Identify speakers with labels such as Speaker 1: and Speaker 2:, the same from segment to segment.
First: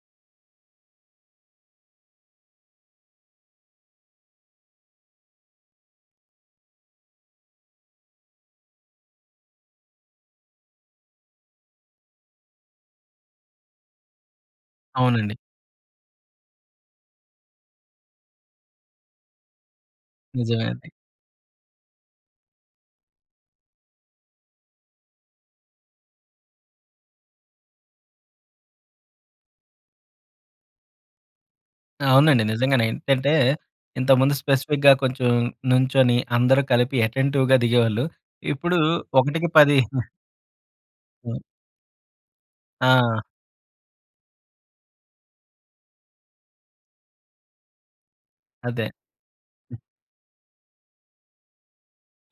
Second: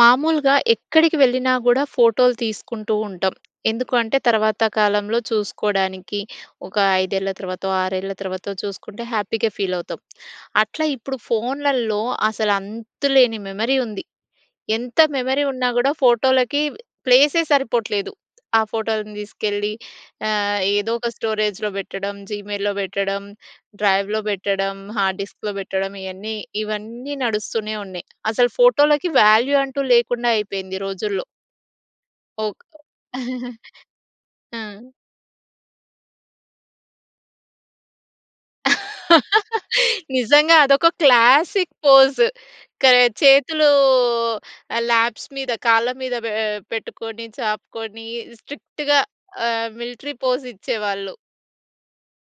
Speaker 1: మామూలుగా ఎక్కడికి వెళ్ళినా గూడా ఫోటో‌లు తీసుకుంటూ ఉంటాం. ఎందుకు అంటే, తరువాత కాలంలో చూసుకోడానికి ఒక 5ఏళ్ల తర్వా‌తో 6ఏళ్ల తర్వా‌తో చూసుకుంటే హ్యాపీ‌గా ఫీల్ అవుతాం. అట్లా ఇప్పుడు ఫోన్‌లలో అసలు అంతులేని మెమరీ ఉంది. ఎంత
Speaker 2: అవునండి.
Speaker 1: మెమరీ ఉన్న గూడా ఫోటోలకి ప్లేస్ సరిపోవట్లేదు. ఆ ఫోటోలను తీసుకెళ్ళి ఆహ్,
Speaker 2: నిజమే అండి.
Speaker 1: ఏదో ఒక స్టోరేజ్‌లో పెట్టడం, జీమెయిల్‌లో పెట్టడం, డ్రైవ్‌లో పెట్టడం, హార్డ్ డిస్క్‌లో పెట్టడం ఇయన్నీ ఇవన్నీ నడుస్తూనేవున్నాయి అసలు ఫోటోలకి వాల్యూ అంటూ లేకుండా అయిపోయింది ఈ రోజుల్లో.
Speaker 2: అవునండి.
Speaker 1: ఒక్ దా
Speaker 2: నిజంగానే ఏంటంటే, ఇంతకుముందు
Speaker 1: ఆ!
Speaker 2: స్పెసిఫిక్‌గా కొంచెం నుంచొని, అందరూ కలిపి అటెంటివ్‌గా దిగేవాళ్ళు. ఇప్పుడు ఒకటికి పది
Speaker 1: నిజంగా అదొక
Speaker 2: హ్మ్.
Speaker 1: Classic pose. క
Speaker 2: ఆ!
Speaker 1: చేతులు ల్యాప్స్ మీద కాళ్ళ మీద పే పెట్టుకొని, చాపుకొని
Speaker 2: అదే.
Speaker 1: స్ట్రిక్ట్‌గా ఆహ్, మిలిటరీ పోజ్ ఇచ్చేవాళ్ళు.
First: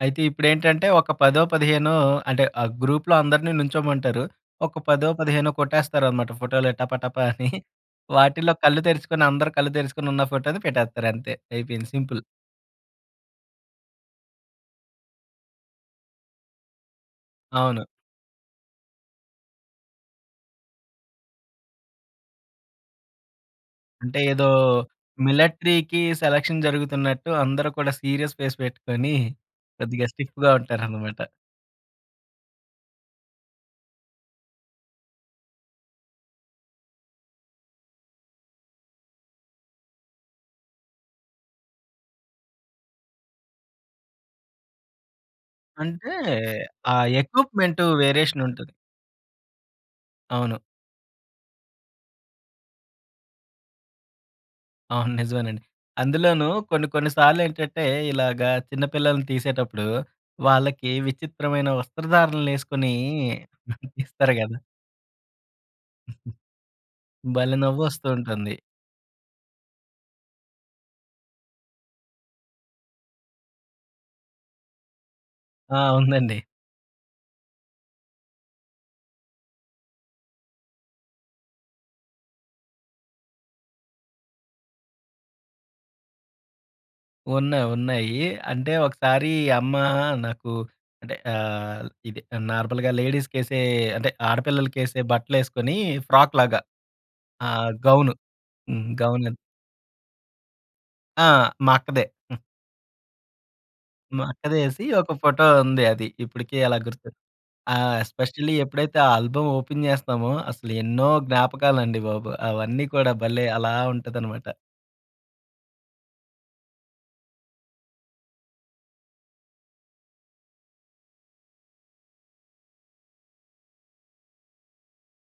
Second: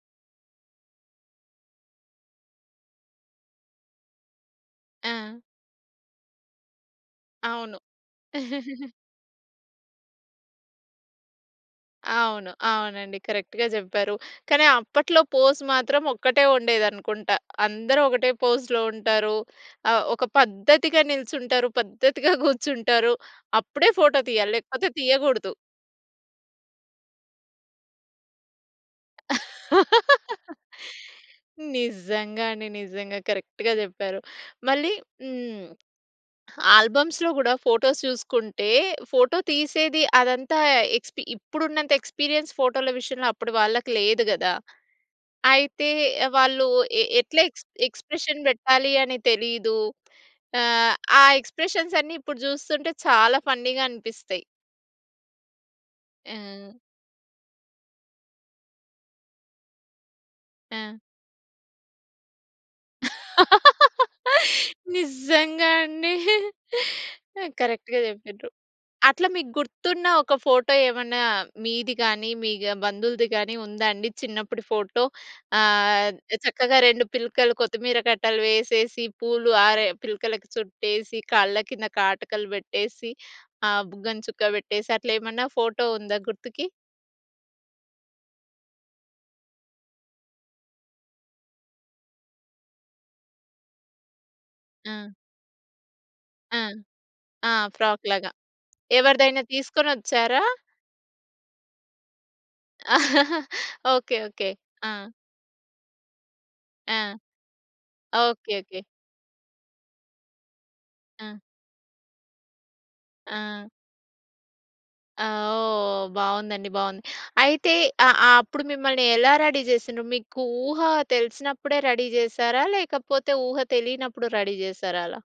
Speaker 2: అయితే ఇప్పుడేంటంటే, ఒక పదో, పదిహేనో అంటే ఆ గ్రూప్‌లో అందరిని నిల్చోమంటారు ఒక పదో,
Speaker 1: ఆ!
Speaker 2: పదిహేనో కొట్టేస్తారు అన్నమాట ఫోటో‌లు టప టప అని
Speaker 1: అవును.
Speaker 2: వాటిలో కళ్ళు తెరుచుకొని అందరు కళ్ళు తెరుచుకొని ఉన్న ఫోటో‌ని పెట్టేస్తారు అంతే. అయిపోయింది. సింపుల్.
Speaker 1: అవును. అవునండి కరెక్ట్‌గా చెప్పారు. కానీ అప్పట్లో పోజ్ మాత్రం ఒక్కటే ఉండేది అనుకుంటా.
Speaker 2: అవును.
Speaker 1: అందరూ ఒకటే పోజ్‌‌లో ఉంటారు ఆహ్, ఒక పద్ధతిగా నిల్చుంటారు, పద్ధతిగా కూర్చుంటారు. అప్పుడే
Speaker 2: అంటే
Speaker 1: ఫోటో
Speaker 2: ఏదో,
Speaker 1: తీయాలి. లేకపోతే తీయకూడదు.
Speaker 2: మిలటరీ‌కి సెలక్షన్ జరుగుతున్నట్టు అందరూ కూడా సీరియస్ ఫేస్ పెట్టుకొని కొద్దిగా స్టిఫ్‌గా ఉంటారన్నమాట.
Speaker 1: నిజంగా అండి. నిజంగా. కరెక్ట్‌గా చెప్పారు. మళ్ళీ హ్మ్. ఆల్బమ్స్‌లో గూడా ఫోటోస్ చూసుకుంటే, ఫోటో తీసేది అదంతా ఎక్స్‌పి ఇప్పుడు ఉన్నంత ఎక్స్‌పీరియన్స్ ఫోటో‌ల విషయంలో అప్పుడు వాళ్ళకి లేదు గదా! అయితే
Speaker 2: అంటే
Speaker 1: వాళ్ళు
Speaker 2: ఆ!
Speaker 1: ఎ ఎట్లా ఎక్స్‌
Speaker 2: ఎక్విప్‌మెంట్ వేరియేషన్
Speaker 1: ఎక్స్‌ప్రెషన్
Speaker 2: ఉంటుంది.
Speaker 1: పెట్టాలి అనే తెలీదు.
Speaker 2: అవును.
Speaker 1: ఆహ్, ఆ ఎక్స్‌ప్రెషన్స్ అన్నీ ఇప్పుడు చూస్తుంటే చాలా ఫన్నీ‌గా అనిపిస్తాయి.
Speaker 2: అవును. నిజమేనండి. అందులోనూ
Speaker 1: ఆ!
Speaker 2: కొన్ని కొన్నిసాల్లేంటంటే, ఇలాగా చిన్న పిల్లల్ని తీసేటప్పుడు, వాళ్ళకీ
Speaker 1: ఆ!
Speaker 2: విచిత్రమైన వస్త్రధారణలేసుకొనీ తీస్తారు గదా!
Speaker 1: నిజ్జంగా అండి.
Speaker 2: భలే
Speaker 1: కరక్ట్‌గా
Speaker 2: నవ్వొస్తూ
Speaker 1: చెప్పిన్రు.
Speaker 2: ఉంటుంది.
Speaker 1: అట్లా మీకు గుర్తున్న ఒక ఫోటో ఏమన్నా మీది గానీ, మీ గా బంధువులుది గానీ ఉందా అండి చిన్నప్పుడి ఫోటో?
Speaker 2: ఆ!
Speaker 1: ఆహ్,
Speaker 2: ఉందండి.
Speaker 1: చక్కగా 2 పిలకలు కొత్తిమీర కట్టలు వేసేసి, పూలు ఆరె పిలకలకు చుట్టేసి, కళ్ళ కింద కాటుకలు పెట్టేసి, ఆహ్, బుగ్గన చుక్క పెట్టేసి, అట్లేమన్నా ఫోటో ఉందా గుర్తుకి?
Speaker 2: ఉన్నాయి ఉన్నాయ్యీ. అంటే, ఒకసారీ అమ్మా నాకు అంటే, ఆ‌‌హ్, ఇది నార్మల్‌గా లేడీస్‌కేసే అంటే, ఆడపిల్లలకేసే
Speaker 1: ఆ!
Speaker 2: బట్టలేసుకొనీ ఫ్రాక్‌లాగా,
Speaker 1: ఆ! ఆ!
Speaker 2: ఆహ్, గౌను.
Speaker 1: ఫ్రాక్‌లాగా.
Speaker 2: హ్మ్. గౌన్‌లెం
Speaker 1: ఎవరిదైనా తీసుకొనొచ్చారా?
Speaker 2: ఆ! మా అక్కదే. హ్మ్.
Speaker 1: ఓకే.
Speaker 2: మా
Speaker 1: ఓకే.
Speaker 2: అక్కదేసీ
Speaker 1: ఆ!
Speaker 2: ఒక ఫోటో ఉంది అది. ఇప్పుడుకీ అలా
Speaker 1: ఆ!
Speaker 2: గుర్తు. ఆ!
Speaker 1: ఓకే.
Speaker 2: Specially
Speaker 1: okay.
Speaker 2: ఎప్పుడైతే, ఆ ఆల్బమ్ ఓపెన్ చేస్తామో, అసలు ఎన్నో
Speaker 1: ఆ!
Speaker 2: జ్ఞాపకాలండి బాబు. అవన్నీ కూడా భలే
Speaker 1: ఆ!
Speaker 2: అలా ఉంటదనమాట.
Speaker 1: ఆ! ఓహ్, బాగుందండి బాగుంది. అయితే అ అప్పుడు మిమ్మల్ని ఎలా రెడీ చేసిండ్రు? మీకు ఊహ తెలిసినప్పుడే రెడీ చేసారా లేకపోతే ఊహ తెలియనప్పుడు రెడీ చేసారా అలా?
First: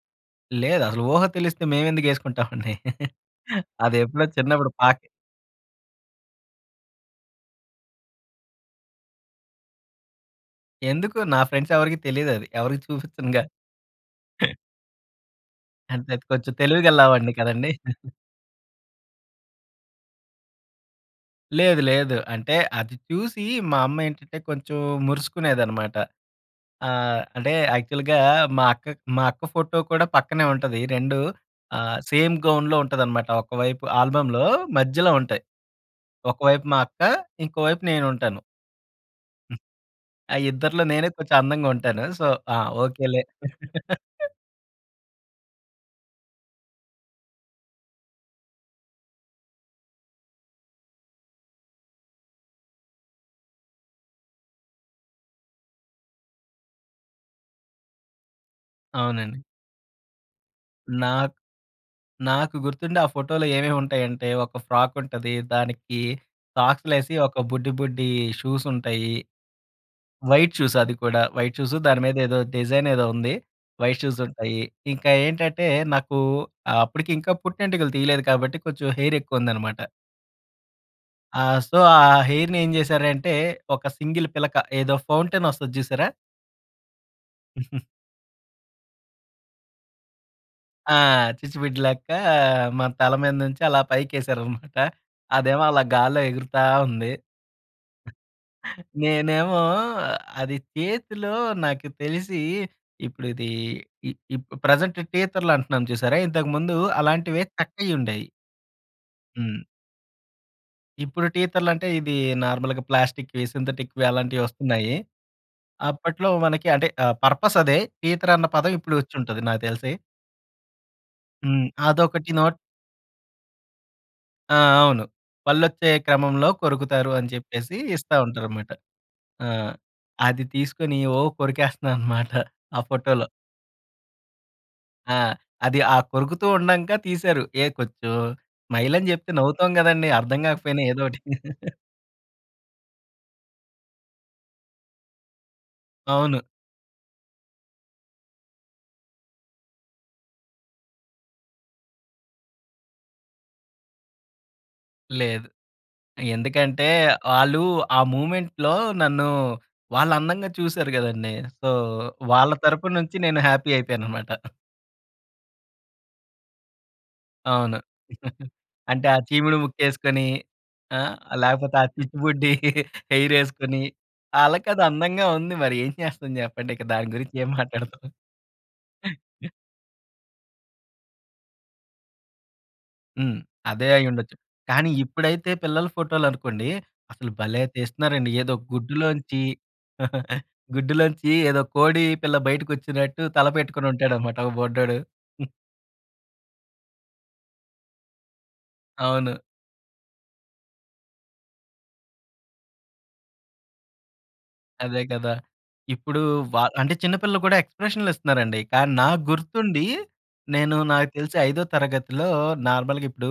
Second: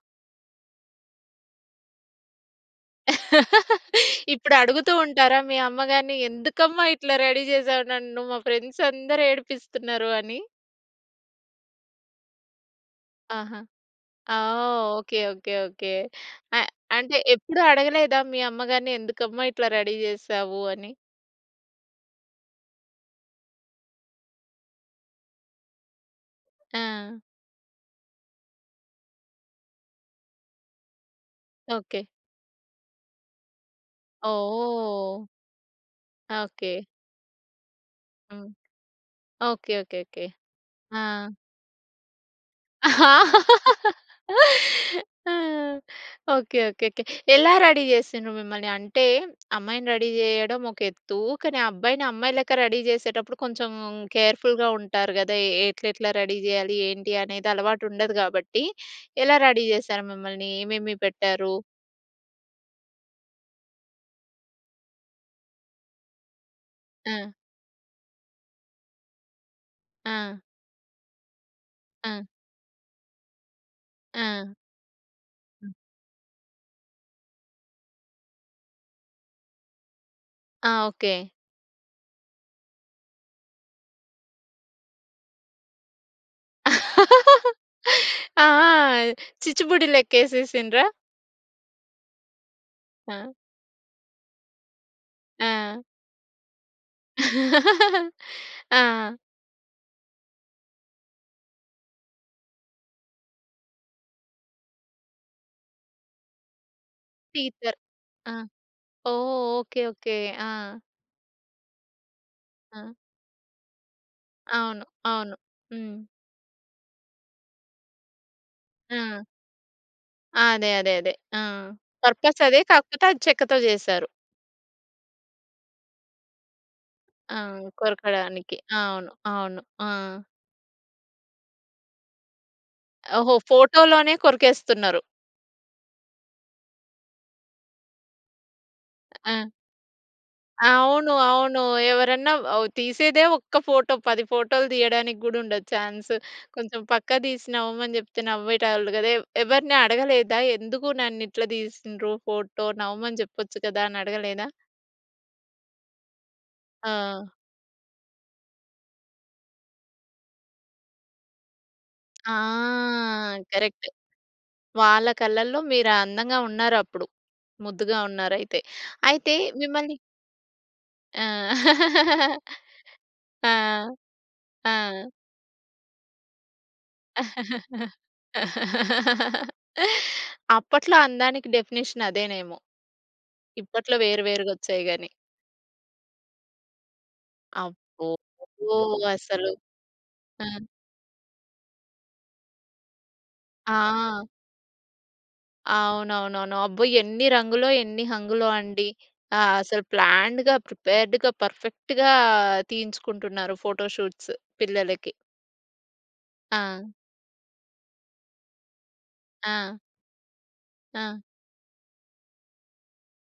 Speaker 2: లేదసలు ఊహ తెలిస్తే మేమెందుకు వేసుకుంటాం అండి. అది ఎప్పుడో
Speaker 1: ఇప్పుడు
Speaker 2: చిన్నప్పుడు పా
Speaker 1: అడుగుతూ ఉంటారా మీ అమ్మ గారిని? ఎందుకమ్మా ఇట్లా రెడీ చేసావ్ నన్ను. మా ఫ్రెండ్స్ అందరూ ఏడిపిస్తున్నారు అని?
Speaker 2: ఎందుకు నా ఫ్రెండ్స్ ఎవరికీ తెలియదది. ఎవరికి చూపించనుగా.
Speaker 1: ఆహా! ఓహ్! ఓకే. ఓకే. ఓకే.
Speaker 2: అంటే కొంచెం
Speaker 1: అ
Speaker 2: తెలివిగళ్ళ
Speaker 1: అంటే
Speaker 2: వాడిని
Speaker 1: ఎప్పుడు
Speaker 2: కదండీ.
Speaker 1: అడగలేదా మీ అమ్మగారిని, ఎందుకమ్మా ఇట్లా రెడీ చేసావు అని?
Speaker 2: లేదు లేదు. అంటే అది చూసి మా అమ్మ ఏంటంటే కొంచెం మురుసుకునేదన్నమాట. ఆహ్,
Speaker 1: ఆ!
Speaker 2: అంటే యాక్చువల్‌గా మా అక్క మా అక్క ఫోటో కూడా పక్కనే ఉంటది. 2 ఆహ్,
Speaker 1: ఓకే.
Speaker 2: సేమ్ గౌన్‌లో ఉంటదన్నమాట. ఒక వైపు ఆల్బమ్‌లో మధ్యలో
Speaker 1: ఓహ్!
Speaker 2: ఉంటాయి. ఒకవైపు మా
Speaker 1: ఓకే.
Speaker 2: అక్క, ఇంకో వైపు నేనుంటాను.
Speaker 1: హ్మ్.
Speaker 2: హ్మ్.
Speaker 1: ఓకే. ఓకే. ఓకే.
Speaker 2: ఆ ఇద్దరిలో
Speaker 1: ఆ!
Speaker 2: నేనే కొంచెం అందంగా ఉంటాను. సో, ఆ! ఓకే లే.
Speaker 1: ఓకే. ఓకే. ఓకే. ఎలా రెడీ చేసిండ్రు మిమ్మల్ని. అంటే అమ్మాయిని రెడీ చేయడం ఒక ఎత్తు. కానీ ఆ అబ్బాయిని అమ్మాయి లెక్క రెడీ చేసేటప్పుడు కొంచెం కేర్‌ఫుల్‌గా ఉంటారు కదా! ఏ ఎట్లెట్లా రెడీ చేయాలి? ఏంటి అనేది అలవాటు ఉండదు కాబట్టి, ఎలా
Speaker 2: అవునండి.
Speaker 1: రెడీ చేసారు మిమ్మల్ని? ఏమేమి
Speaker 2: నాక్
Speaker 1: పెట్టారు?
Speaker 2: నాకు గుర్తుండి ఆ ఫోటోలో ఏమేమి ఉంటాయంటే ఒక ఫ్రాక్ ఉంటది. దానికి సాక్స్‌లు వేసి
Speaker 1: ఆ!
Speaker 2: ఒక బుడ్డి బుడ్డి షూస్ ఉంటాయి.
Speaker 1: ఆ!
Speaker 2: వైట్ షూస్ అది కూడా వైట్ షోస్ దాని మీద
Speaker 1: ఆ!
Speaker 2: ఏదో డిజైన్ ఏదో ఉంది. వైట్ షూస్
Speaker 1: ఆ!
Speaker 2: ఉంటాయి. ఇంకా ఏంటంటే నాకు అప్పటికి ఇంకా పుట్టింటికలు తీయలేదు కాబట్టి, కొంచెం హెయిర్ ఎక్కువ ఉందన్నమాట.
Speaker 1: ఆ! ఓకే.
Speaker 2: ఆ! సో ఆ హెయిర్‌ని ఏం చేశారంటే ఒక సింగిల్ పిలక ఏదో ఫౌంటైన్ వస్తది చూసారా?
Speaker 1: ఆ! ఆ! చిచ్చుబుడి లెక్కేసేసిండ్ర?
Speaker 2: ఆ! చిచ్చుబుడ్డి లెక్క మా తల
Speaker 1: ఆ!
Speaker 2: మీద నుంచి అలా పైకేశారన్నమాట. అదేమో
Speaker 1: ఆ!
Speaker 2: అలా గాల్లో ఎగురుతా ఉంది.
Speaker 1: ఆ!
Speaker 2: నేనేమో అది చేతిలో నాకు తెలిసి ఇప్పుడు ఇది ఈ ఇప్పు ప్రెజెంట్ టీతర్‌లు అంటున్నాం చూసారా? ఇంతకు ముందు అలాంటివి
Speaker 1: టీతర్.
Speaker 2: చక్కయి ఉండేయి.
Speaker 1: ఆ! ఓహ్!
Speaker 2: హ్మ్.
Speaker 1: Okay okay. ఆ!
Speaker 2: ఇప్పుడు టీతర్‌లు అంటే ఇది నార్మల్‌గా
Speaker 1: ఆ!
Speaker 2: ప్లాస్టిక్‌వి, సింథటిక్‌వి అలాంటివి
Speaker 1: అవును,
Speaker 2: వస్తున్నాయి.
Speaker 1: అవును. హ్మ్.
Speaker 2: అప్పట్లో మనకి, అంటే ఆహ్, పర్పస్ అదే టీతర్ అన్న పదం ఇప్పుడు వచ్చి
Speaker 1: ఆ!
Speaker 2: ఉంటది నాకు తెలిసి.
Speaker 1: అదే, అదే, అదే. ఆ!
Speaker 2: హ్మ్. అదొకటి
Speaker 1: పర్పస్
Speaker 2: నోట్
Speaker 1: అదే కాకపోతే అది చెక్కతో చేసారు.
Speaker 2: ఆ! అవును. పళ్ళు వచ్చే క్రమంలో కొరుకుతారు అని
Speaker 1: ఆ!
Speaker 2: చెప్పేసి ఇస్తా
Speaker 1: కొరకడానికి.
Speaker 2: ఉంటారనమాట.
Speaker 1: అవును,
Speaker 2: ఆ!
Speaker 1: అవును. ఆ!
Speaker 2: అది తీసుకొని ఓహ్! కొరికేస్తున్నా అన్నమాట. ఆ ఫోటోలో.
Speaker 1: ఓహో! ఫోటో‌లోనే కొరికేస్తున్నరు.
Speaker 2: ఆ! అది ఆ కొరుకుతూ ఉండంక తీశారు. ఏ కొచ్చు స్మైల్ అని చెప్తే
Speaker 1: ఆ!
Speaker 2: నవ్వుతాం గదండీ. అర్థం కాకపోయినా ఏదో
Speaker 1: అవును,
Speaker 2: ఒకటి.
Speaker 1: అవును. ఎవరన్నా తీసేదే ఒక్క ఫోటో 10 ఫోటో‌లు తీయడానికి కూడా ఉండదు చాన్స్.
Speaker 2: అవును.
Speaker 1: కొంచెం పక్క తీసి నవ్వమని చెప్తే నవ్వేటోళ్ళు కదా! ఎవరిని అడగలేదా ఎందుకు ననిట్లా తీసిండ్రు ఫోటో? నవ్వమని చెప్పచ్చు కదా అనే అడగలేదా?
Speaker 2: లేదు. ఎందుకంటే,
Speaker 1: ఆ!
Speaker 2: వాళ్ళు ఆ మూవ్‌మెంట్‌లో నన్ను వాళ్ళు అందంగా చూసారు కదండీ. సో,
Speaker 1: ఆ!
Speaker 2: వాళ్ళ తరపు నుంచి నేను హ్యాపీ
Speaker 1: కరెక్ట్.
Speaker 2: అయిపోయాను అన్నమాట.
Speaker 1: వాళ్ళ కళ్ళలో మీరు అందంగా ఉన్నారు అప్పుడు.
Speaker 2: అవును.
Speaker 1: ముద్దుగా ఉన్నారు అయితే.
Speaker 2: అంటే ఆ
Speaker 1: అయితే
Speaker 2: చీముడు ముక్కు
Speaker 1: మిమ్మల్ని
Speaker 2: వేసుకొని, ఆ!
Speaker 1: ఆ!
Speaker 2: లేకపోతే ఆ చిచ్చుబుడ్డి హెయిర్
Speaker 1: ఆ!
Speaker 2: వేసుకొని ఆళ్ళకది
Speaker 1: ఆ!
Speaker 2: అందంగా ఉంది మరి ఏం చేస్తాం చెప్పండి ఇక దాన్ని గురించి ఏం మాట్లాడుతాం.
Speaker 1: అప్పట్లో అందానికి డెఫినిషన్ అదేనేమో!
Speaker 2: హ్మ్. అదే
Speaker 1: ఇప్పట్లో వేరు
Speaker 2: అయ్యుండొచ్చు.
Speaker 1: వేరుగా వచ్చాయి
Speaker 2: కానీ
Speaker 1: గాని.
Speaker 2: ఇప్పుడైతే పిల్లల ఫోటోలు అనుకోండి అసలు భలే
Speaker 1: అబ్బో!
Speaker 2: తీస్తున్నారండి. ఏదో గుడ్డులోంచి,
Speaker 1: అసలు ఆ!
Speaker 2: గుడ్డులోంచి ఏదో కోడి పిల్ల బయటకి వచ్చినట్టు తల పెట్టుకొని ఉంటాడు
Speaker 1: ఆ!
Speaker 2: అన్నమాట ఒక బుడ్డోడు.
Speaker 1: అవునవునవును. అబ్బో! ఎన్ని రంగులో, ఎన్ని హంగులో అండి!
Speaker 2: అవును.
Speaker 1: అసలు ప్లాన్‌డ్‌గా ప్రిపేర్డ్‌గా పర్‌ఫెక్ట్‌గా తీయించుకుంటున్నారు ఫోటో షూట్స్
Speaker 2: అదే
Speaker 1: పిల్లలకి.
Speaker 2: కదా! ఇప్పుడు వ
Speaker 1: ఆ!
Speaker 2: అంటే చిన్న పిల్లలు కూడా ఎక్స్‌ప్రెషన్‌లు ఇస్తున్నారండి. కానీ నాకు
Speaker 1: ఆ!
Speaker 2: గుర్తుండి, నేను నాకు
Speaker 1: ఆ!
Speaker 2: తెలిసి ఐదో తరగతిలో నార్మల్‌గా ఇప్పుడు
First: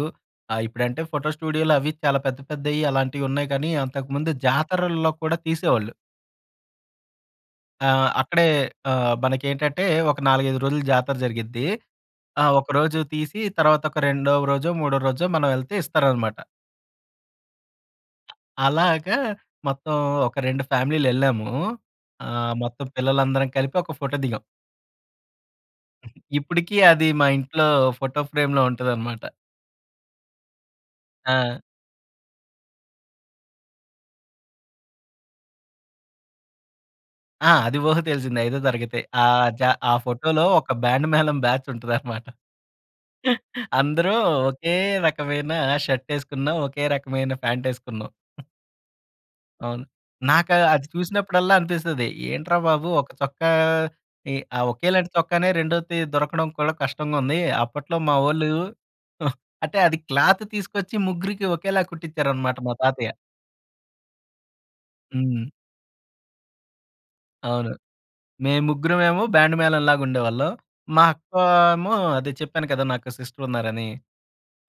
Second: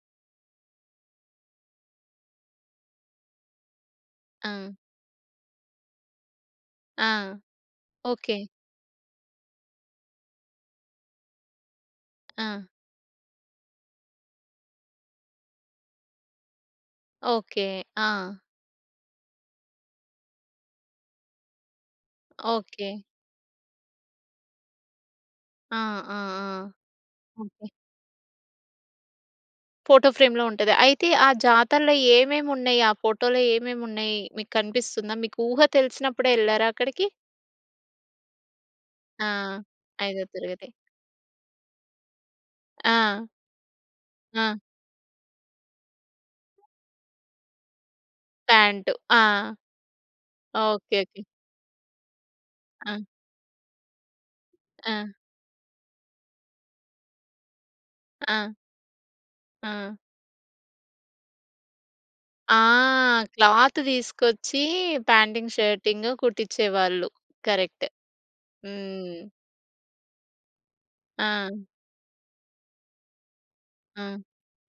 Speaker 2: ఇప్పుడంటే ఫోటో స్టూడియోలు అవి చాలా పెద్ద పెద్దయి అలాంటివి ఉన్నాయి కానీ అంతకుముందు
Speaker 1: ఆ!
Speaker 2: జాతరల్లో కూడా తీసేవాళ్ళు.
Speaker 1: ఆ!
Speaker 2: ఆ!
Speaker 1: ఓకే.
Speaker 2: అక్కడే ఆహ్, మనకేంటంటే ఒక 4, 5 రోజులు జాతర జరిగిద్ది. ఆ
Speaker 1: ఆ!
Speaker 2: ఒకరోజు తీసి, తర్వాత ఒక రెండో రోజో, మూడో రోజో, మనం వెళ్తే ఇస్తారన్నమాట.
Speaker 1: ఓకే. ఆ!
Speaker 2: అలాగా మొత్తం ఒక 2 ఫ్యామిలీలెళ్ళాము. ఆహ్, మొత్తం
Speaker 1: ఓకే.
Speaker 2: పిల్లలందరం కలిపి ఒక ఫోటో దిగాం.
Speaker 1: ఆ! ఆ!
Speaker 2: ఇప్పటికి
Speaker 1: ఆ!
Speaker 2: అది మా ఇంట్లో
Speaker 1: ఓకే.
Speaker 2: ఫోటో ఫ్రేమ్‌లో ఉంటదన్నమాట.
Speaker 1: ఫోటో ఫ్రేమ్‌లో ఉంటది. అయితే ఆ
Speaker 2: ఆ!
Speaker 1: జాతరలో ఏమేమి ఉన్నాయి? ఆ ఫోటోలో ఏమేమి ఉన్నాయి? మీకనిపిస్తుందా? మీకు ఊహ తెలిసినప్పుడే, వెళ్ళారా అక్కడికి?
Speaker 2: ఆ! అది ఊహ తెలిసింది. ఐదో తరగతి. ఆ
Speaker 1: ఆ!
Speaker 2: జా ఆ
Speaker 1: ఐదో
Speaker 2: ఫోటో‌లో
Speaker 1: తరగతి.
Speaker 2: ఒక బ్యాండ్ మేళం బ్యాచ్ ఉంటదన్నమాట.
Speaker 1: ఆ!
Speaker 2: అందరూ
Speaker 1: ఆ!
Speaker 2: ఒకే రకమైన షర్ట్ వేసుకున్నాం. ఒకే రకమైన ప్యాంట్ వేసుకున్నాం.
Speaker 1: ప్యాంట్. ఆ!
Speaker 2: అవును. నాకు అది
Speaker 1: ఓకే. ఓకే.
Speaker 2: చూసినప్పుడల్లా అనిపిస్తది. ఏంట్రా బాబు!
Speaker 1: ఆ!
Speaker 2: ఒక చొక్కా, ఇ ఆ ఒకేలాంటి
Speaker 1: ఆ!
Speaker 2: చొక్కానే రెండోది దొరకడం కూడా కష్టంగా ఉంది. అప్పట్లో మా వోళ్ళు
Speaker 1: ఆ!
Speaker 2: అంటే
Speaker 1: ఆ!
Speaker 2: అది క్లాత్ తీసుకొచ్చి, ముగ్గురికి ఒకేలా
Speaker 1: ఆ!
Speaker 2: కుట్టించారన్నమాట మా తాతయ్య.
Speaker 1: క్లాత్ తీసుకొచ్చి
Speaker 2: హ్మ్.
Speaker 1: ప్యాంటింగ్, షర్టింగ్ కుట్టించేవాళ్ళు.
Speaker 2: అవును.
Speaker 1: కరెక్ట్.
Speaker 2: మేము
Speaker 1: హ్మ్.
Speaker 2: ముగ్గురమేమో బ్యాండ్ మేళంలాగా ఉండేవాళ్ళం. మా అక్క
Speaker 1: ఆ!
Speaker 2: ఏమో అదే చెప్పాను కదా! నాకో సిస్టర్ ఉన్నారని.
Speaker 1: హ్మ్.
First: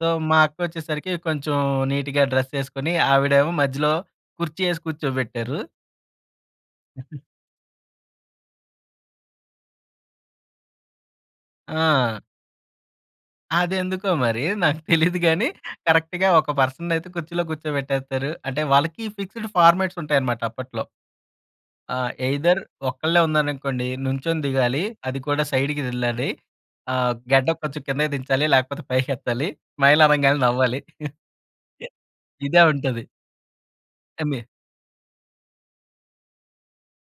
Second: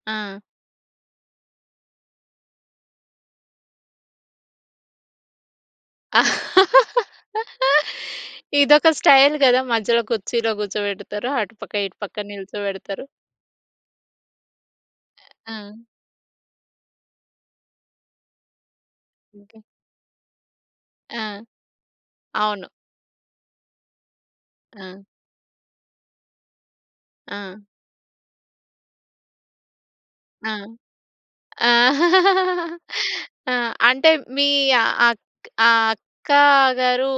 Speaker 2: సో
Speaker 1: ఆ!
Speaker 2: మా అక్క వచ్చేసరికి, కొంచెం నీట్‌గా డ్రెస్ వేసుకొని ఆవిడేమో మధ్యలో కుర్చీ వేసి కూర్చోబెట్టారు.
Speaker 1: ఇదొక స్టైల్ కదా! మధ్యలో కుర్చీలో కూర్చోబెడతారు. అటుపక్క ఇటుపక్క
Speaker 2: ఆ!
Speaker 1: నిల్చోబెడతారు.
Speaker 2: అది ఎందుకో మరి! నాకు తెలీదు గాని
Speaker 1: ఆ!
Speaker 2: కరెక్ట్‌గా ఒక పర్సన్‌ని అయితే కుర్చీలో కూర్చోబెట్టేస్తారు. అంటే వాళ్ళకి ఫిక్స్‌డ్
Speaker 1: ఓకె.
Speaker 2: ఫార్మాట్స్ ఉంటాయన్నమాట అప్పట్లో.
Speaker 1: ఆ!
Speaker 2: ఆ! ఎ‌‌య్‌దర్
Speaker 1: అవును.
Speaker 2: ఒక్కళ్ళే ఉన్నాననుకోండి, నుం‌చొని దిగాలి.
Speaker 1: ఆ!
Speaker 2: అది కూడా సైడ్‌కి వెళ్ళాలి. ఆహ్, గడ్డం
Speaker 1: ఆ!
Speaker 2: కొంచెం కిందకి దించాలి లేకపోతే పైకి ఎత్తాలి. స్మైల్ అనంగానే
Speaker 1: ఆ!
Speaker 2: నవ్వాలి. ఇదే ఉంటది.
Speaker 1: ఆ! అంటే
Speaker 2: ఎమ్మె
Speaker 1: మీ అక్ ఆహ్, అక్కగారు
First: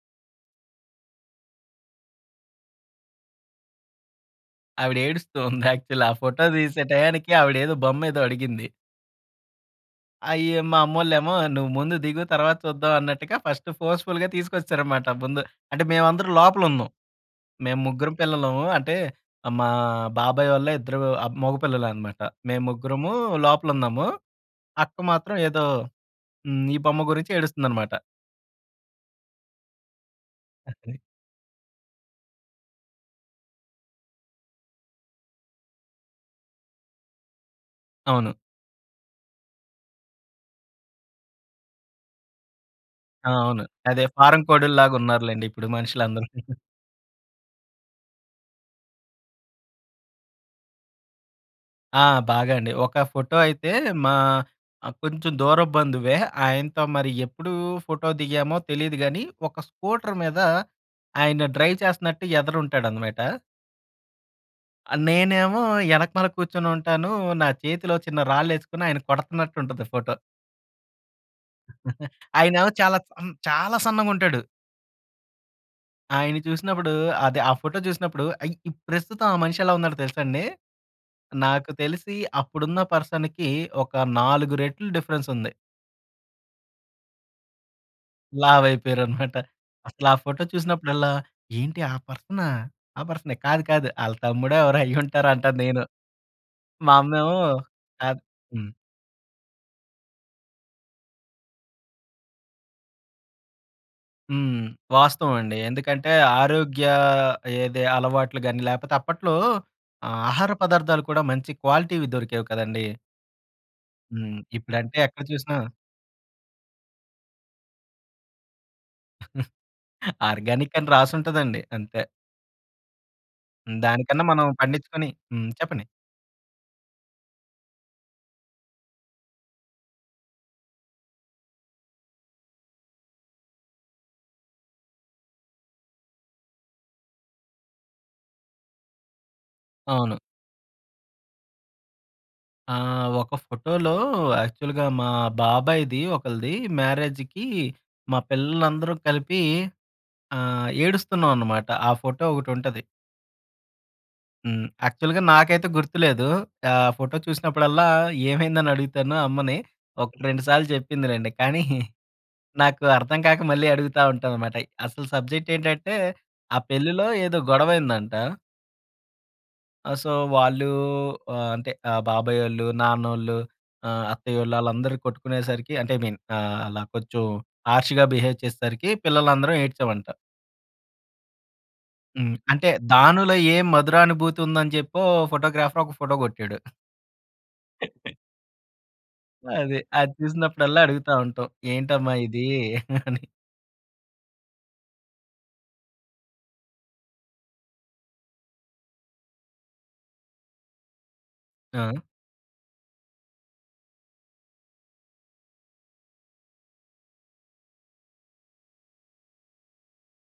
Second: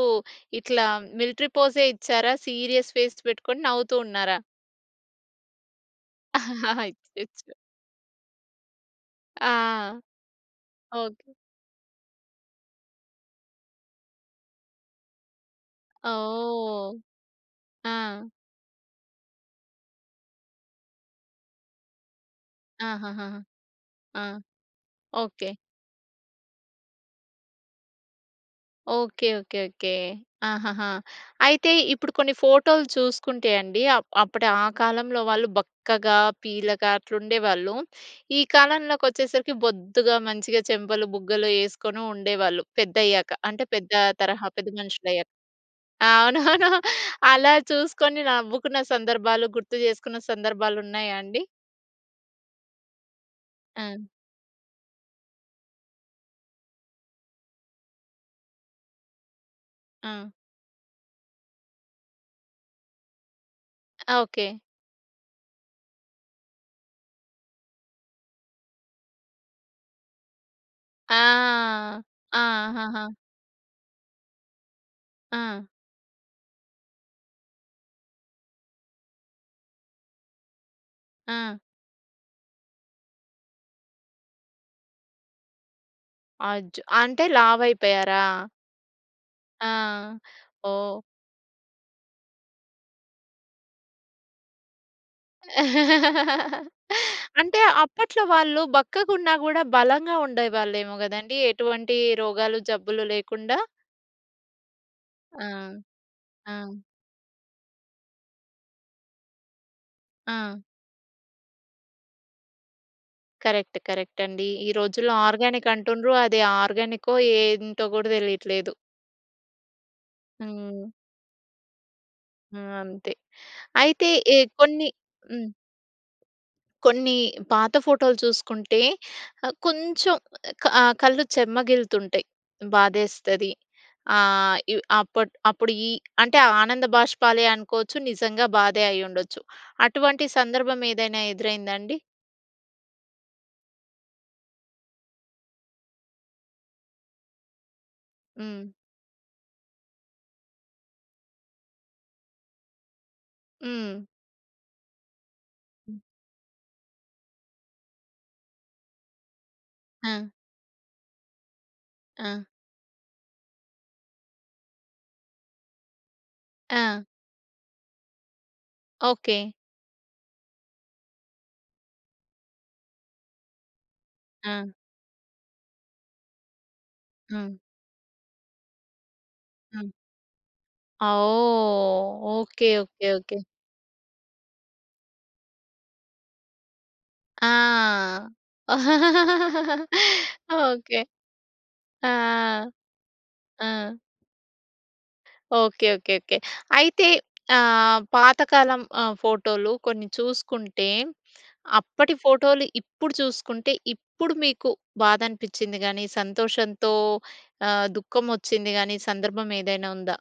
Speaker 1: ఇట్లా మిలిటరీ పోజే ఇచ్చారా! సీరియస్ ఫేస్ పెట్టుకొని? నవ్వుతూ ఉన్నారా?
Speaker 2: ఆవిడ ఏడుస్తూ ఉంది యాక్చువల్లీ. ఆ ఫోటో తీసే‌టయానికి
Speaker 1: [unintelligible]
Speaker 2: ఆవిడ ఏదో బొమ్మ ఏదో అడిగింది.
Speaker 1: ఆ!
Speaker 2: అయ్యో! మా
Speaker 1: ఓకె.
Speaker 2: అమ్మోల్లేమో నువ్వు ముందు దిగు, తర్వాత చూద్దాం అన్నట్టుగా ఫస్ట్ ఫోర్స్‌ఫుల్‌గా తీసుకొచ్చేసారన్నమాట ముందు. అంటే మేమందరం లోపల ఉన్నాం.
Speaker 1: ఓహ్!
Speaker 2: మేము ముగ్గురం
Speaker 1: ఆ!
Speaker 2: పిల్లలము అంటే ఆహ్, మా బాబాయ్ వాళ్ళ ఇద్దరు ఆహ్, మగపిల్లలే అన్నమాట. మేము ముగ్గురము
Speaker 1: ఆహాహాహా!
Speaker 2: లోపల ఉన్నాము.
Speaker 1: ఆ!
Speaker 2: అక్క మాత్రం
Speaker 1: ఓకె.
Speaker 2: ఏదో హ్మ్. ఈ బొమ్మ గురించి ఏడుస్తుందన్నమాట.
Speaker 1: ఓకే. ఓకే. ఓకే. ఆహాహా! అయితే ఇప్పుడు కొన్ని ఫోటోలు చూసుకుంటే అండి ఆహ్, అప్పుడు ఆ కాలంలో వాళ్ళు బక్కగా పీలగా అట్లుండేవాళ్ళు.
Speaker 2: అవును.
Speaker 1: ఈ కాలంలోకి వచ్చేసరికి బొద్దుగా, మంచిగా, చెంపలు బుగ్గలు వేసుకొని ఉండేవాళ్ళు పెద్దయ్యాక.
Speaker 2: ఆ! అవును.
Speaker 1: అంటే పెద్ద
Speaker 2: అదే ఫారెన్
Speaker 1: తరహా పెద్ద
Speaker 2: కోడుల్లాగ
Speaker 1: మనుషులయ్యాక.
Speaker 2: ఉన్నారులెండి ఇప్పుడు మనుషులందరూ.
Speaker 1: అవునవును. అలా చూసుకొని నవ్వుకున్న సందర్భాలు, గుర్తు చేసుకున్న సందర్భాలు ఉన్నాయా అండి?
Speaker 2: ఆ! బాగా అండి. ఒక ఫోటో అయితే
Speaker 1: ఆ!
Speaker 2: మా ఆహ్, కొంచుం దూరపు బంధువే. ఆయనతో మరి ఎప్పుదూ ఫోటో దిగామో తెలీదు గానీ, ఒక స్కూటర్
Speaker 1: ఆ!
Speaker 2: మీదా ఆయన డ్రైవ్ చేస్తన్నట్టు ఎదర ఉంటాడనమాట.
Speaker 1: ఆ! ఓకే.
Speaker 2: ఆహ్, నేనేమో యెనకమాల కూర్చొనుంటానూ, నా చేతిలో చిన్న రాళ్ళేసుకొని ఆయన్ని కొడుతన్నట్టుంటది ఫోటో.
Speaker 1: ఆ! ఆ!
Speaker 2: ఆయనేమో చాలాచ్
Speaker 1: ఆహాహా!
Speaker 2: అన్ చాలా సన్నగుంటాడు.
Speaker 1: ఆ!
Speaker 2: ఆయన్ని చూసినప్పుడూ అదే ఆ ఫోటో చూసినప్పుడు, ఐ ఇప్ ప్రస్తుతం ఆ మనిషెలా ఉన్నాడో తెలుసండి?
Speaker 1: ఆ!
Speaker 2: నాకు తెలిసి అప్పుడున్న పర్సన్‌కి ఒక 4 రెట్లు డిఫరెన్సుంది.
Speaker 1: అజ్ అంటే, లావయిపోయారా?
Speaker 2: లావయిపోయారనమాట.
Speaker 1: ఆ!
Speaker 2: అసలు ఆ ఫోటో
Speaker 1: ఓహ్!
Speaker 2: చూసినప్పుడల్లా, "ఏంటి ఆ పర్సనా? ఆ పర్సనే. కాదు, కాదు. ఆళ్ళ తమ్ముడో, ఎవరో అయ్యుంటారు" అంటాను నేను. మా అమ్మేమో,
Speaker 1: అంటే,
Speaker 2: అద్
Speaker 1: అప్పట్లో వాళ్ళు
Speaker 2: హ్మ్.
Speaker 1: బక్కగున్నా గూడా బలంగా ఉండేవాళ్ళేమో గదండీ! ఎటువంటీ రోగాలు, జబ్బులు లేకుండా.
Speaker 2: హ్మ్.
Speaker 1: ఆ!
Speaker 2: వాస్తవమండి. ఎందుకంటే,
Speaker 1: ఆ!
Speaker 2: ఆరోగ్యా ఏదే అలవాట్లు గానీ, లేపోతే అప్పట్లో ఆహ్, ఆహార
Speaker 1: ఆ!
Speaker 2: పదార్థాలు కూడా మంచి క్వాలిటీ‌వి దొరికేవి కదండీ!
Speaker 1: కరెక్ట్.
Speaker 2: హ్మ్.
Speaker 1: కరెక్టండీ! ఈ
Speaker 2: ఇప్పుడంటే
Speaker 1: రోజుల్లో
Speaker 2: ఎక్కడ చూసినా
Speaker 1: ఆర్గానిక్ అంటుండ్రు! అది ఆర్గానిక్కో ఏంటో గూడా తెలీట్లేదు!
Speaker 2: ఆర్గానిక్కని
Speaker 1: హ్మ్.
Speaker 2: రాసుంటదండి. అంతే.
Speaker 1: ఆ! అంతే.
Speaker 2: హ్మ్.
Speaker 1: అయితే,
Speaker 2: దానికన్నా
Speaker 1: ఎ
Speaker 2: మనం
Speaker 1: కొన్ని
Speaker 2: పండిచ్చుకొని హ్మ్.
Speaker 1: హ్మ్.
Speaker 2: చెప్పండి.
Speaker 1: కొన్నీ పాత ఫోటోలు చూసుకుంటే, ఆహ్, కొంచుం ఆహ్, క కళ్ళు చెమ్మగిల్లుతుంటాయి. బాధేస్తది. ఆహ్, ఇవ్ అప్పట్ అప్పుడుయీ అంటే, ఆనంద భాష్పాలే అనుకోచ్చు. నిజంగా బాధే అయ్యుండొచ్చు.
Speaker 2: అవును.
Speaker 1: అటువంటి సందర్భమేదైనా ఎదురైందాండి?
Speaker 2: ఆ! ఒక ఫోటోలో యాక్చువల్‌గా మా బాబాయ్‌ది ఒకళ్ళది మ్యారేజికీ, మా
Speaker 1: హ్మ్.
Speaker 2: పిల్లలందరూ కలిపీ ఆహ్, ఏడుస్తున్నావనమాట. ఆ ఫోటో ఒకటుంటది.
Speaker 1: హ్మ్.
Speaker 2: హ్మ్. యాక్చువల్‌గా నాకైతే
Speaker 1: హ్మ్.
Speaker 2: గుర్తులేదూ. ఆహ్, ఫోటో చూసినప్పుడల్లా ఏమైందనడుగుతాను అమ్మని. ఒకటి
Speaker 1: ఆ!
Speaker 2: రెండు సాల్లు చెప్పిందిలేండి, కానీ
Speaker 1: ఆ!
Speaker 2: నాకు అర్థం కాక మళ్ళీ అడుగుతా ఉంటాననమాట. అసలు సబ్జెక్టేంటంటే, ఆ
Speaker 1: ఆ!
Speaker 2: పెళ్ళిలో ఏదో గొడవైయిందంటా
Speaker 1: ఓకే.
Speaker 2: ఆ! సో, వాళ్ళూ ఆహ్, అంటే, ఆహ్, బాబాయోళ్ళు, నాన్నోళ్ళు ఆహ్, అత్తయ్యోళ్ళు,
Speaker 1: ఆ!
Speaker 2: ఆళ్ళందరూ కొట్టుకునేసరికి అంటే, ఐ మీన్ ఆహ్, అలా కొంచెం
Speaker 1: హ్మ్.
Speaker 2: హర్ష్‌గా బిహేవ్ చేసేసరికి, పిల్లలందరం
Speaker 1: హ్మ్.
Speaker 2: ఏడ్చామంట.
Speaker 1: ఆ! ఓహ్!
Speaker 2: హ్మ్. అంటే,
Speaker 1: ఓకె. ఓకె.
Speaker 2: దానిలో
Speaker 1: ఓకె.
Speaker 2: ఏ మధురానుభూతి ఉందని చెప్పో ఫోటోగ్రాఫర్ ఒక ఫోటో కొట్టాడు.
Speaker 1: ఆ!
Speaker 2: అది. అది చూసినప్పుడల్లా
Speaker 1: ఓకె.
Speaker 2: అడుగుతా ఉంటాం.
Speaker 1: ఆ!
Speaker 2: ఏంటమ్మా ఇదీ! అని.
Speaker 1: ఆ! ఓకె. ఓకె. ఓకె. అయితే ఆహ్, పాతకాలం ఆహ్, ఫోటో‌లు కొన్ని చూసుకుంటే,
Speaker 2: ఆ!
Speaker 1: అప్పటి ఫోటో‌లు ఇప్పుడు చూసుకుంటే, ఇప్పుడు మీకు బాద అనిపిచ్చిం‌ది గాని, సంతోషంతో ఆహ్, దుఃఖం వచ్చింది గాని సందర్భం ఏదైనా ఉందా?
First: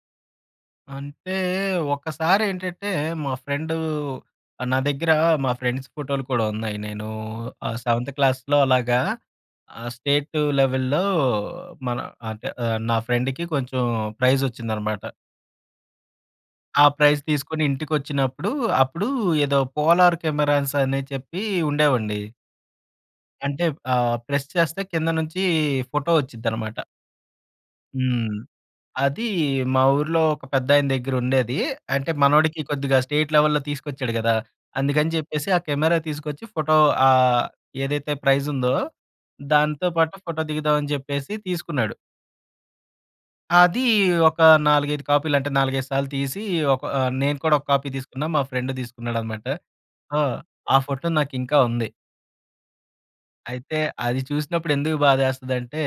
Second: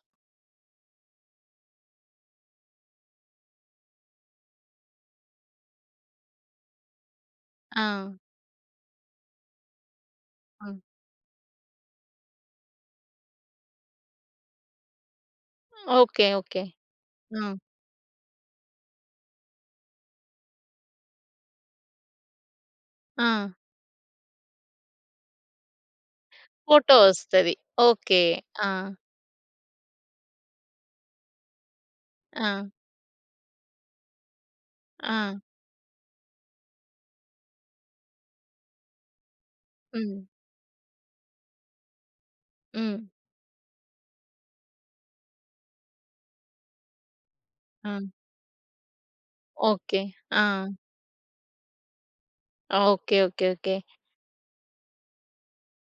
Speaker 2: అంటే ఒక్కసారి ఏంటంటే, మా ఫ్రెండ్ ఆహ్, నా దగ్గర మా ఫ్రెండ్స్ ఫోటో‌లు కూడా ఉన్నాయి. నేను ఆహ్, సెవెంత్
Speaker 1: ఆ!
Speaker 2: క్లాస్‌లో అలాగా ఆహ్, స్టేట్
Speaker 1: ఆ!
Speaker 2: లెవెల్‌లో మన అంటే ఆహ్, నా ఫ్రెండ్‌కి కొంచెం ప్రైజ్ వచ్చిందన్నమాట.
Speaker 1: ఓకె. ఓకె.
Speaker 2: ఆ ప్రైజ్
Speaker 1: హ్మ్.
Speaker 2: తీసుకొని ఇంటికి వచ్చినప్పుడు, అప్పుడు ఏదో పోలార్ కెమెరాస్ అని చెప్పి ఉండేవండి.
Speaker 1: ఆ!
Speaker 2: అంటే, ఆహ్, ప్రెస్ చేస్తే కింద నుంచి ఫోటో వచ్చుద్దన్నమాట.
Speaker 1: ఫోటో వస్తది. ఓకె.
Speaker 2: హ్మ్.
Speaker 1: ఆ!
Speaker 2: అది మా ఊరిలో ఒక పెద్దాయన దగ్గర ఉండేది. అంటే మనోడికి
Speaker 1: ఆ!
Speaker 2: కొద్దిగా స్టేట్ లెవెల్లో తీసుకొచ్చాడు కదా! అందుకని
Speaker 1: ఆ!
Speaker 2: చెప్పేసి ఆ కెమెరా తీసుకొచ్చి ఫోటో ఆహ్, ఏదైతే ప్రైజ్ ఉందో దాంతో పాటు
Speaker 1: హ్మ్.
Speaker 2: ఫోటో దిగుదామని చెప్పేసి తీసుకున్నాడు.
Speaker 1: హ్మ్.
Speaker 2: అదీ ఒక 4, 5 కాపీలు. అంటే, నాలుగైదు సాల్లు తీసీ, ఒక ఆహ్, నేను కూడొక కాపీ
Speaker 1: ఆ!
Speaker 2: తీసుకున్నా. మా ఫ్రెండు తీసుకున్నాడనమాట.
Speaker 1: ఓకే.
Speaker 2: ఆ!
Speaker 1: ఆ!
Speaker 2: ఆ ఫోటో నాకింకా ఉంది.
Speaker 1: ఓకే. ఓకే. ఓకే.
Speaker 2: అయితే, అది చూసినప్పుడు ఎందుకు బాధేస్తదంటే,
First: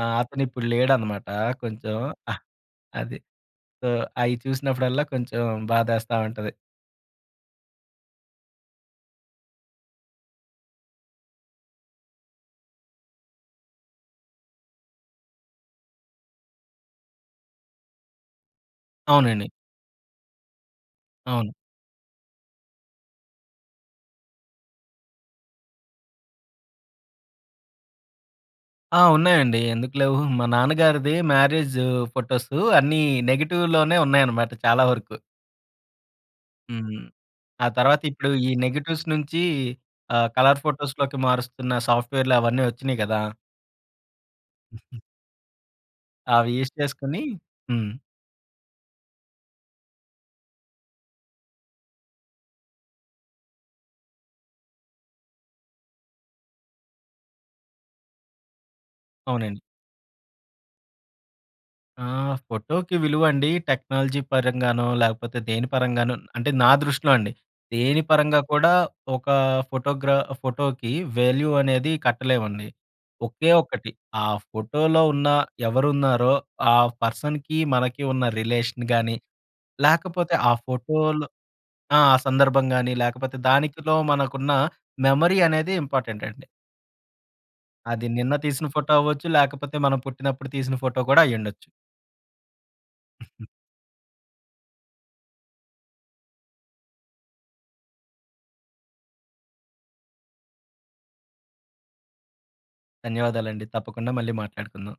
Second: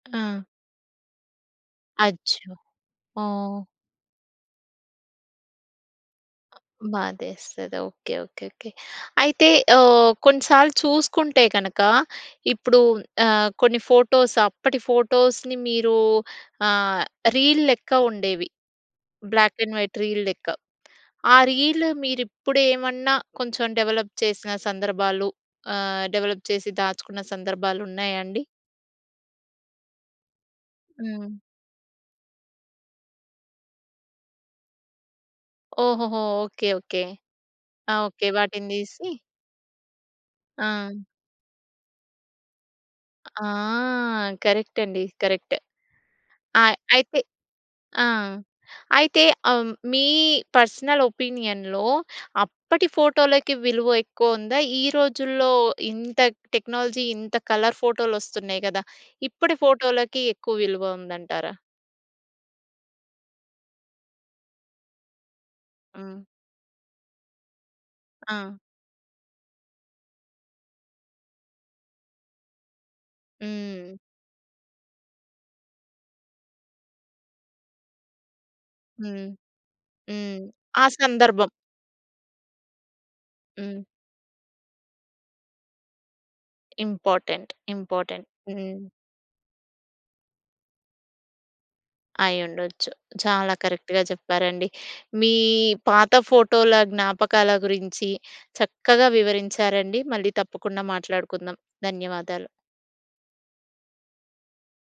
Speaker 2: ఆహ్,
Speaker 1: ఆ!
Speaker 2: అతనిప్పుడు లేడనమాటా. కొంచెం ఆహ్,
Speaker 1: అచ్చో!
Speaker 2: అది.
Speaker 1: ఓహ్!
Speaker 2: సో, అయి చూసినప్పుడల్లా కొంచుం బాధేస్తా ఉంటది.
Speaker 1: బాధేస్తది. ఓకే. ఓకే. ఓకే. అయితే, ఆహ్, కొన్నిసాల్లు చూసుకుంటే కనక, ఇప్పుడు ఆహ్, కొన్ని ఫోటోస్ అప్పటి ఫోటోస్‌ని మీరూ ఆహ్, రీల్ లెక్క ఉండేవి.
Speaker 2: అవునండి.
Speaker 1: బ్లాక్ అండ్ వైట్ రీల్ లెక్క. ఆ
Speaker 2: అవును.
Speaker 1: రీలు మీరిప్పుడేమన్నా కొంచెం డెవలప్ చేసిన సందర్భాలు ఆహ్, డెవలప్ చేసి దాచుకున్న సందర్భాలున్నాయా అండి?
Speaker 2: ఆ! ఉన్నాయండి, ఎందుకు లేవు. మా నాన్నగారిది
Speaker 1: హ్మ్.
Speaker 2: మ్యారేజు ఫోటోసు అన్నీ నెగిటివ్‌లోనే ఉన్నాయనమాట చాలా వరుకు.
Speaker 1: ఓహోహో! ఓకే.
Speaker 2: హ్మ్.
Speaker 1: ఓకే.
Speaker 2: ఆ
Speaker 1: ఆ!
Speaker 2: తర్వాత
Speaker 1: ఓకే.
Speaker 2: ఇప్పుడు ఈ
Speaker 1: వాటిని
Speaker 2: నెగిటివ్స్
Speaker 1: తీసి
Speaker 2: నుంచీ ఆహ్, కలర్
Speaker 1: ఆ!
Speaker 2: ఫోటోస్‌‌లోకి మారుస్తున్న సాఫ్ట్‌వేర్‌లవన్నీ ఒచ్చినియి గదా!
Speaker 1: ఆ! కరెక్టండి. కరక్ట్.
Speaker 2: అవి యూజ్
Speaker 1: ఆహ్, అయితే
Speaker 2: చేసుకొనీ హ్మ్.
Speaker 1: ఆ! అయితే, ఆహ్, మీ పర్సనల్ ఒపీనియన్‌లో అప్పటి ఫోటోలకి విలువ ఎక్కువొందా? ఈ రోజుల్లో ఇంత టెక్నాలజీ ఇంత కలర్ ఫోటోలొస్తున్నాయి గదా! ఇప్పడి
Speaker 2: అవునండి.
Speaker 1: ఫోటోలకి ఎక్కువ విలువ ఉందంటారా?
Speaker 2: ఆహ్, ఫోటోకి విలువండీ టెక్నాలజీ పరంగానో, లేకపోతే దేని పరంగానో
Speaker 1: హ్మ్.
Speaker 2: అంటే, నా దృష్టిలో అండి. దేని పరంగా
Speaker 1: ఆ!
Speaker 2: కూడా ఒకా ఫోటోగ్రా ఫోటోకి వాల్యూ అనేది కట్టలేమండి. ఒకే ఒక్కటి,
Speaker 1: హ్మ్.
Speaker 2: ఆ ఫోటోలో ఉన్న, ఎవరున్నారో ఆ పర్సన్‌కి, మనకి ఉన్న రిలేషన్ గానీ,
Speaker 1: హ్మ్.
Speaker 2: లేకపోతే
Speaker 1: హ్మ్.
Speaker 2: ఆ
Speaker 1: ఆ
Speaker 2: ఫోటోలు
Speaker 1: సందర్భం.
Speaker 2: ఆ! ఆ సందర్భం గానీ, లేకపోతే
Speaker 1: హ్మ్.
Speaker 2: దానికిలో మనకున్నా మెమరీ అనేది ఇంపార్టెంటండి.
Speaker 1: ఇంపార్టెంట్.
Speaker 2: అది
Speaker 1: ఇంపార్టెంట్.
Speaker 2: నిన్న తీసిన
Speaker 1: హ్మ్.
Speaker 2: ఫోటో అవ్వచ్చు, లేకపోతే మనం పుట్టినప్పుడు తీసిన ఫోటో కూడా అయ్యుండచ్చు.
Speaker 1: అయ్యుండొచ్చు. చాలా కరెక్ట్‌గా చెప్పారండి. మీ పాత ఫోటోల జ్ఞాపకాల గురించి చక్కగా వివరించారండి. మళ్ళీ తప్పకుండా మాట్లాడుకుందాం. ధన్యవాదాలు.
Speaker 2: ధన్యవాదాలండి. తప్పకుండా మళ్ళీ మాట్లాడుకుందాం.